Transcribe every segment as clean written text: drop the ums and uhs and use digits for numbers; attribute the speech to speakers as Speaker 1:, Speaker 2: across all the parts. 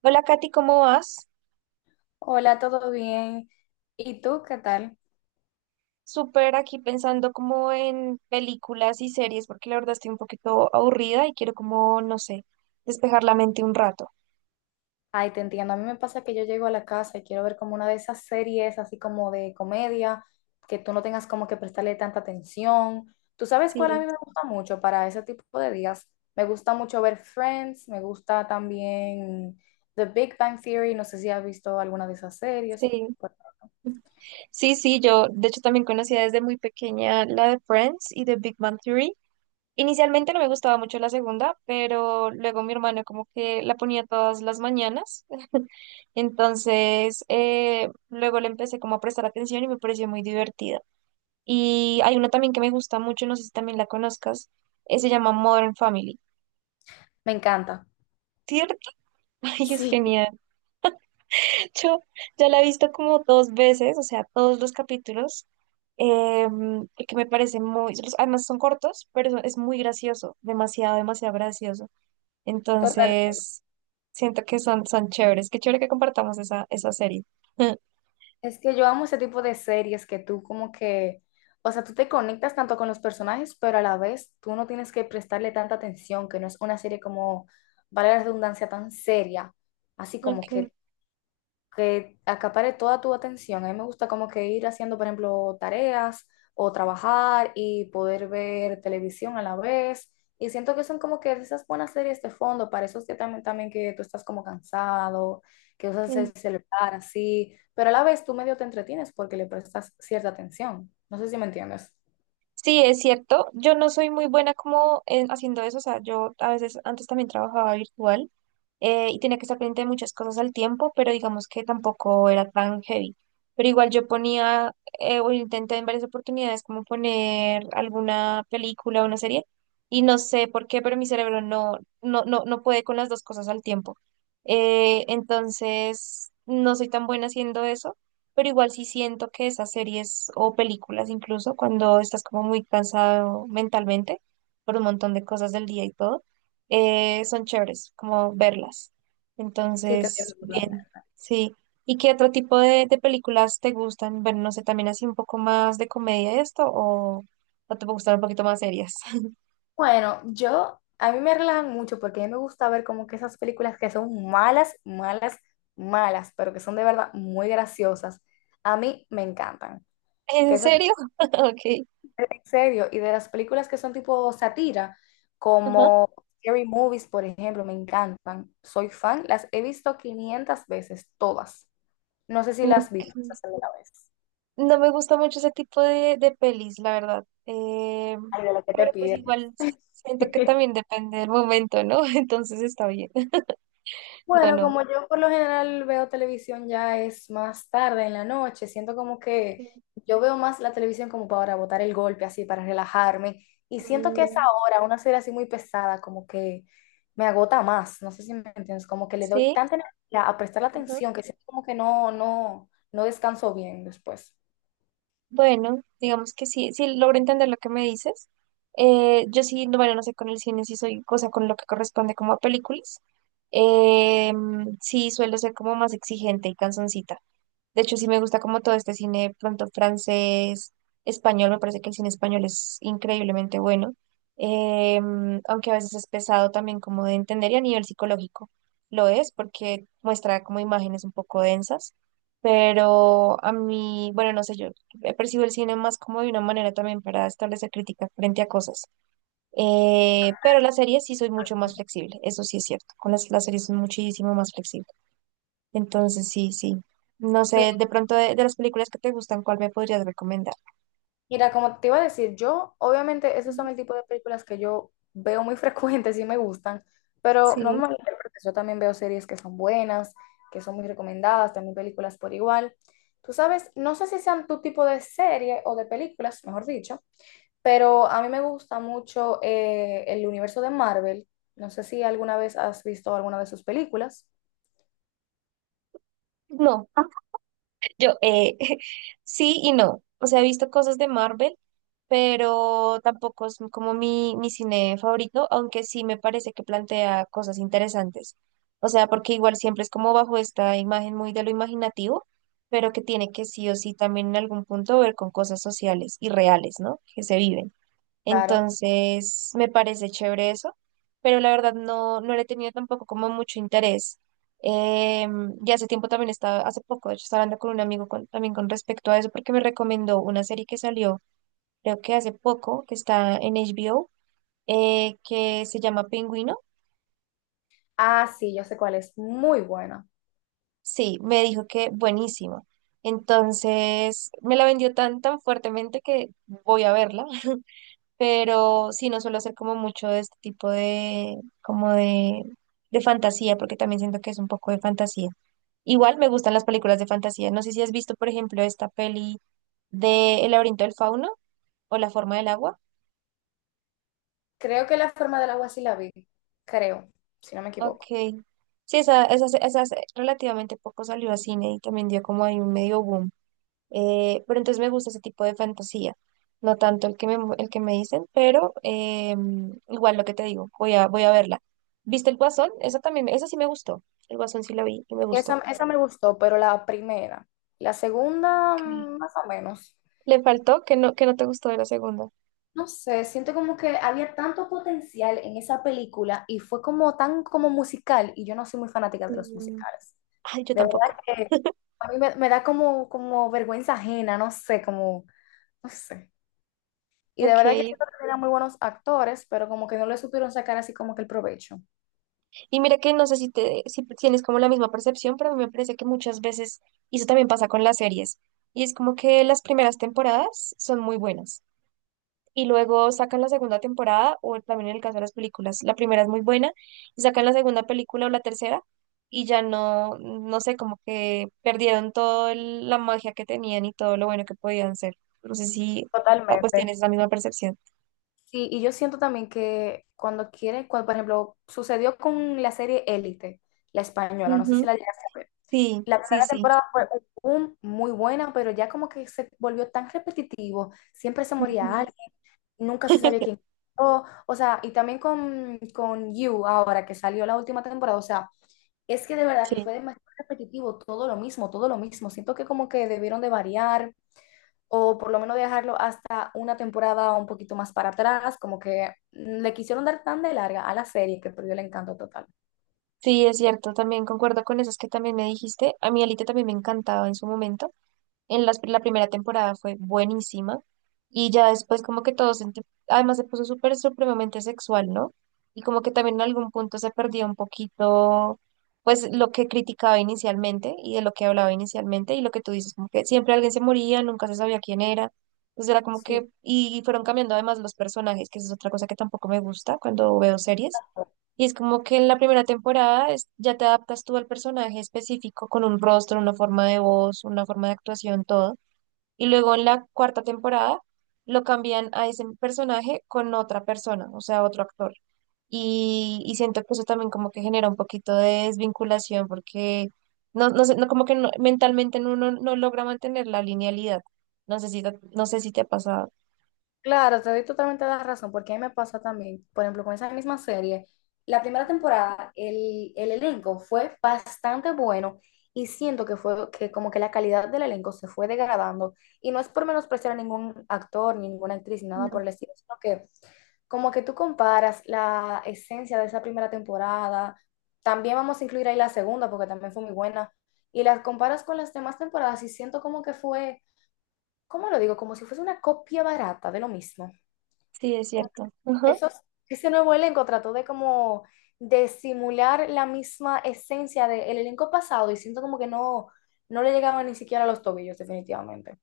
Speaker 1: Hola Katy, ¿cómo vas?
Speaker 2: Hola, ¿todo bien? ¿Y tú qué tal?
Speaker 1: Súper aquí pensando como en películas y series porque la verdad estoy un poquito aburrida y quiero como, no sé, despejar la mente un rato.
Speaker 2: Ay, te entiendo. A mí me pasa que yo llego a la casa y quiero ver como una de esas series así como de comedia, que tú no tengas como que prestarle tanta atención. ¿Tú sabes cuál a
Speaker 1: Sí,
Speaker 2: mí me gusta mucho para ese tipo de días? Me gusta mucho ver Friends, me gusta también The Big Bang Theory, no sé si has visto alguna de esas series.
Speaker 1: sí.
Speaker 2: Bueno.
Speaker 1: Sí, yo de hecho también conocía desde muy pequeña la de Friends y de Big Bang Theory. Inicialmente no me gustaba mucho la segunda, pero luego mi hermano como que la ponía todas las mañanas. Entonces, luego le empecé como a prestar atención y me pareció muy divertida. Y hay una también que me gusta mucho, no sé si también la conozcas, se llama Modern Family,
Speaker 2: Me encanta.
Speaker 1: ¿cierto? Ay, es
Speaker 2: Sí,
Speaker 1: genial. Yo ya la he visto como dos veces, o sea, todos los capítulos, porque me parece muy, además son cortos, pero es muy gracioso, demasiado, demasiado gracioso.
Speaker 2: totalmente.
Speaker 1: Entonces, siento que son, son chéveres. Qué chévere que compartamos esa, esa serie.
Speaker 2: Es que yo amo ese tipo de series que tú como que, o sea, tú te conectas tanto con los personajes, pero a la vez tú no tienes que prestarle tanta atención, que no es una serie como, vale la redundancia, tan seria, así como
Speaker 1: Ok.
Speaker 2: que acapare toda tu atención. A mí me gusta como que ir haciendo, por ejemplo, tareas o trabajar y poder ver televisión a la vez. Y siento que son como que esas buenas series de fondo para esos que también, también que tú estás como cansado, que usas el
Speaker 1: Mm.
Speaker 2: celular así, pero a la vez tú medio te entretienes porque le prestas cierta atención. No sé si me entiendes.
Speaker 1: Sí, es cierto. Yo no soy muy buena como haciendo eso. O sea, yo a veces antes también trabajaba virtual, y tenía que estar pendiente de muchas cosas al tiempo, pero digamos que tampoco era tan heavy. Pero igual yo ponía, o intenté en varias oportunidades como poner alguna película o una serie y no sé por qué, pero mi cerebro no puede con las dos cosas al tiempo. Entonces, no soy tan buena haciendo eso, pero igual sí siento que esas series o películas incluso, cuando estás como muy cansado mentalmente por un montón de cosas del día y todo, son chéveres, como verlas.
Speaker 2: Sí, te
Speaker 1: Entonces,
Speaker 2: entiendo.
Speaker 1: bien, sí. ¿Y qué otro tipo de películas te gustan? Bueno, no sé, también así un poco más de comedia esto o te gustan un poquito más serias.
Speaker 2: Bueno, yo, a mí me relajan mucho porque a mí me gusta ver como que esas películas que son malas, malas, malas, pero que son de verdad muy graciosas. A mí me encantan. Que
Speaker 1: ¿En
Speaker 2: esas,
Speaker 1: serio? Ok.
Speaker 2: en serio, y de las películas que son tipo sátira,
Speaker 1: Ajá.
Speaker 2: como Scary Movies, por ejemplo, me encantan. Soy fan, las he visto 500 veces, todas. No sé si las has visto
Speaker 1: Ok.
Speaker 2: esas alguna vez.
Speaker 1: No me gusta mucho ese tipo de pelis, la verdad.
Speaker 2: Ay, de lo que te
Speaker 1: Pero pues
Speaker 2: pides.
Speaker 1: igual siento que también depende del momento, ¿no? Entonces está bien. No,
Speaker 2: Bueno,
Speaker 1: no.
Speaker 2: como yo por lo general veo televisión ya es más tarde en la noche, siento como que
Speaker 1: Ok.
Speaker 2: yo veo más la televisión como para botar el golpe, así, para relajarme. Y siento que esa
Speaker 1: Mm,
Speaker 2: hora, una serie así muy pesada, como que me agota más. No sé si me entiendes, como que le doy
Speaker 1: sí.
Speaker 2: tanta energía a prestar la
Speaker 1: Ujú.
Speaker 2: atención que siento como que no, no, no descanso bien después.
Speaker 1: Bueno, digamos que sí, sí logro entender lo que me dices. Yo sí, no, bueno, no sé con el cine, sí soy cosa con lo que corresponde como a películas. Sí, suelo ser como más exigente y cansoncita. De hecho, sí me gusta como todo este cine pronto francés, español, me parece que el cine español es increíblemente bueno, aunque a veces es pesado también como de entender y a nivel psicológico lo es porque muestra como imágenes un poco densas, pero a mí, bueno, no sé, yo he percibido el cine más como de una manera también para establecer crítica frente a cosas, pero las series sí soy mucho más flexible, eso sí es cierto, con las series soy muchísimo más flexible. Entonces, sí, sí. No sé, de pronto de las películas que te gustan, ¿cuál me podrías recomendar?
Speaker 2: Mira, como te iba a decir, yo, obviamente, esos
Speaker 1: Mm,
Speaker 2: son el tipo de películas que yo veo muy frecuentes y me gustan, pero no me
Speaker 1: sí.
Speaker 2: malinterpretes, yo también veo series que son buenas, que son muy recomendadas, también películas por igual. Tú sabes, no sé si sean tu tipo de serie o de películas, mejor dicho, pero a mí me gusta mucho el universo de Marvel. No sé si alguna vez has visto alguna de sus películas.
Speaker 1: No, yo sí y no. O sea, he visto cosas de Marvel, pero tampoco es como mi cine favorito, aunque sí me parece que plantea cosas interesantes. O sea, porque igual siempre es como bajo esta imagen muy de lo imaginativo, pero que tiene que sí o sí también en algún punto ver con cosas sociales y reales, ¿no? Que se viven.
Speaker 2: Claro.
Speaker 1: Entonces, me parece chévere eso, pero la verdad no, no le he tenido tampoco como mucho interés. Eh, y hace tiempo también estaba, hace poco, de hecho, estaba hablando con un amigo también con respecto a eso, porque me recomendó una serie que salió, creo que hace poco, que está en HBO, que se llama Pingüino.
Speaker 2: Ah, sí, yo sé cuál es. Muy buena.
Speaker 1: Sí, me dijo que buenísimo. Entonces, me la vendió tan, tan fuertemente que voy a verla. Pero sí, no suelo hacer como mucho de este tipo de, como de fantasía, porque también siento que es un poco de fantasía. Igual me gustan las películas de fantasía. No sé si has visto, por ejemplo, esta peli de El laberinto del fauno o La forma del agua.
Speaker 2: Creo que La forma del agua sí la vi. Creo, si no me
Speaker 1: Ok.
Speaker 2: equivoco.
Speaker 1: Sí, esa hace relativamente poco salió a cine y también dio como ahí un medio boom. Pero entonces me gusta ese tipo de fantasía, no tanto el que me dicen, pero igual lo que te digo, voy a, voy a verla. ¿Viste el Guasón? Esa también, esa sí me gustó. El Guasón sí la vi y me gustó.
Speaker 2: Esa me gustó, pero la primera. La segunda,
Speaker 1: Ok.
Speaker 2: más o menos.
Speaker 1: Le faltó que no te gustó de la segunda.
Speaker 2: No sé, siento como que había tanto potencial en esa película y fue como tan como musical y yo no soy muy fanática de los
Speaker 1: Mm,
Speaker 2: musicales.
Speaker 1: ay, yo
Speaker 2: De verdad
Speaker 1: tampoco.
Speaker 2: que a mí me, me da como, como vergüenza ajena, no sé, como, no sé. Y de
Speaker 1: Ok.
Speaker 2: verdad que siento que eran muy buenos actores, pero como que no le supieron sacar así como que el provecho.
Speaker 1: Y mira que no sé si, te, si tienes como la misma percepción, pero a mí me parece que muchas veces, y eso también pasa con las series, y es como que las primeras temporadas son muy buenas y luego sacan la segunda temporada, o también en el caso de las películas, la primera es muy buena, y sacan la segunda película o la tercera, y ya no, no sé, como que perdieron toda la magia que tenían y todo lo bueno que podían ser. No sé si ah, pues tienes
Speaker 2: Totalmente.
Speaker 1: la misma percepción.
Speaker 2: Sí, y yo siento también que cuando quieren, cuando, por ejemplo, sucedió con la serie Élite, la española, no sé si
Speaker 1: Ujú,
Speaker 2: la llegaste a ver.
Speaker 1: sí,
Speaker 2: La
Speaker 1: sí,
Speaker 2: primera
Speaker 1: sí.
Speaker 2: temporada fue un boom, muy buena, pero ya como que se volvió tan repetitivo, siempre se moría
Speaker 1: Ujú.
Speaker 2: alguien, nunca se sabía quién. O sea, y también con You ahora que salió la última temporada, o sea, es que de verdad
Speaker 1: Sí,
Speaker 2: que fue demasiado repetitivo, todo lo mismo, todo lo mismo. Siento que como que debieron de variar, o por lo menos dejarlo hasta una temporada un poquito más para atrás, como que le quisieron dar tan de larga a la serie que perdió el encanto total.
Speaker 1: sí, es cierto, también concuerdo con eso, es que también me dijiste, a mí Alita también me encantaba en su momento. En la primera temporada fue buenísima y ya después como que todo se además se puso súper supremamente sexual, ¿no? Y como que también en algún punto se perdía un poquito pues lo que criticaba inicialmente y de lo que hablaba inicialmente y lo que tú dices, como que siempre alguien se moría, nunca se sabía quién era. Entonces era como que,
Speaker 2: Sí.
Speaker 1: y fueron cambiando además los personajes, que esa es otra cosa que tampoco me gusta cuando veo series y es como que en la primera temporada ya te adaptas tú al personaje específico con un rostro, una forma de voz, una forma de actuación, todo. Y luego en la cuarta temporada lo cambian a ese personaje con otra persona, o sea, otro actor. Y siento que eso también como que genera un poquito de desvinculación porque no, no sé, no, como que mentalmente uno no logra mantener la linealidad. No sé si, no sé si te ha pasado.
Speaker 2: Claro, te doy totalmente la razón, porque a mí me pasa también, por ejemplo, con esa misma serie, la primera temporada, el elenco fue bastante bueno y siento que fue que como que la calidad del elenco se fue degradando y no es por menospreciar a ningún actor, ni ninguna actriz, ni nada por
Speaker 1: No.
Speaker 2: el estilo, sino que como que tú comparas la esencia de esa primera temporada, también vamos a incluir ahí la segunda, porque también fue muy buena, y las comparas con las demás temporadas y siento como que fue, ¿cómo lo digo? Como si fuese una copia barata de lo mismo.
Speaker 1: Sí, es cierto.
Speaker 2: Esos, ese nuevo elenco trató de como de simular la misma esencia del elenco pasado y siento como que no, no le llegaban ni siquiera a los tobillos, definitivamente.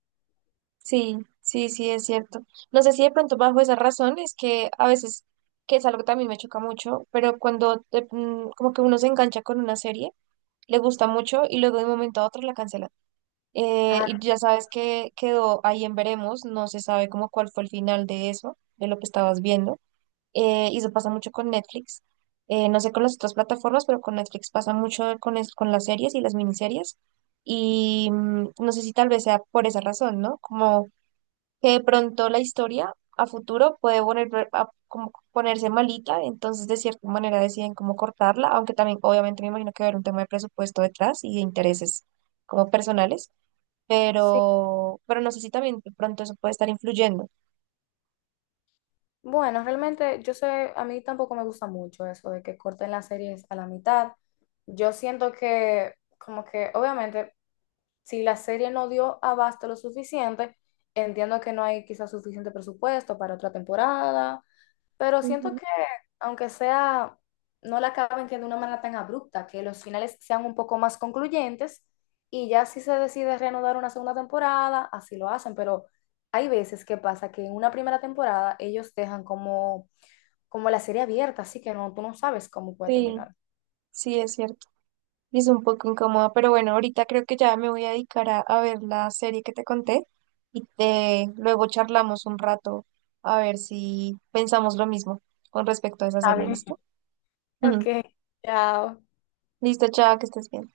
Speaker 1: Sí, sí, sí, es cierto. No sé si de pronto bajo esa razón es que a veces, que es algo que también me choca mucho, pero cuando como que uno se engancha con una serie, le gusta mucho y luego de un momento a otro la cancela. Y
Speaker 2: Ah,
Speaker 1: ya sabes que quedó ahí en veremos, no se sabe como cuál fue el final de eso, de lo que estabas viendo. Y eso pasa mucho con Netflix. No sé con las otras plataformas, pero con Netflix pasa mucho con, con las series y las miniseries. Y mm, no sé si tal vez sea por esa razón, ¿no? Como que de pronto la historia a futuro puede poner, como ponerse malita, entonces de cierta manera deciden cómo cortarla, aunque también obviamente me imagino que va a haber un tema de presupuesto detrás y de intereses como personales,
Speaker 2: sí.
Speaker 1: pero no sé si también de pronto eso puede estar influyendo.
Speaker 2: Bueno, realmente yo sé, a mí tampoco me gusta mucho eso de que corten las series a la mitad. Yo siento que, como que, obviamente, si la serie no dio abasto lo suficiente, entiendo que no hay quizás suficiente presupuesto para otra temporada, pero siento
Speaker 1: Ujú.
Speaker 2: que aunque sea, no la acaben que de una manera tan abrupta, que los finales sean un poco más concluyentes y ya si se decide reanudar una segunda temporada, así lo hacen, pero hay veces que pasa que en una primera temporada ellos dejan como, como la serie abierta, así que no, tú no sabes cómo puede
Speaker 1: Sí,
Speaker 2: terminar.
Speaker 1: sí, es cierto. Y es un poco incómodo, pero bueno, ahorita creo que ya me voy a dedicar a ver la serie que te conté y te, luego charlamos un rato a ver si pensamos lo mismo con respecto a esa
Speaker 2: Está
Speaker 1: serie,
Speaker 2: bien.
Speaker 1: ¿listo?
Speaker 2: Ok,
Speaker 1: Ujú.
Speaker 2: chao.
Speaker 1: Listo, chao, que estés bien.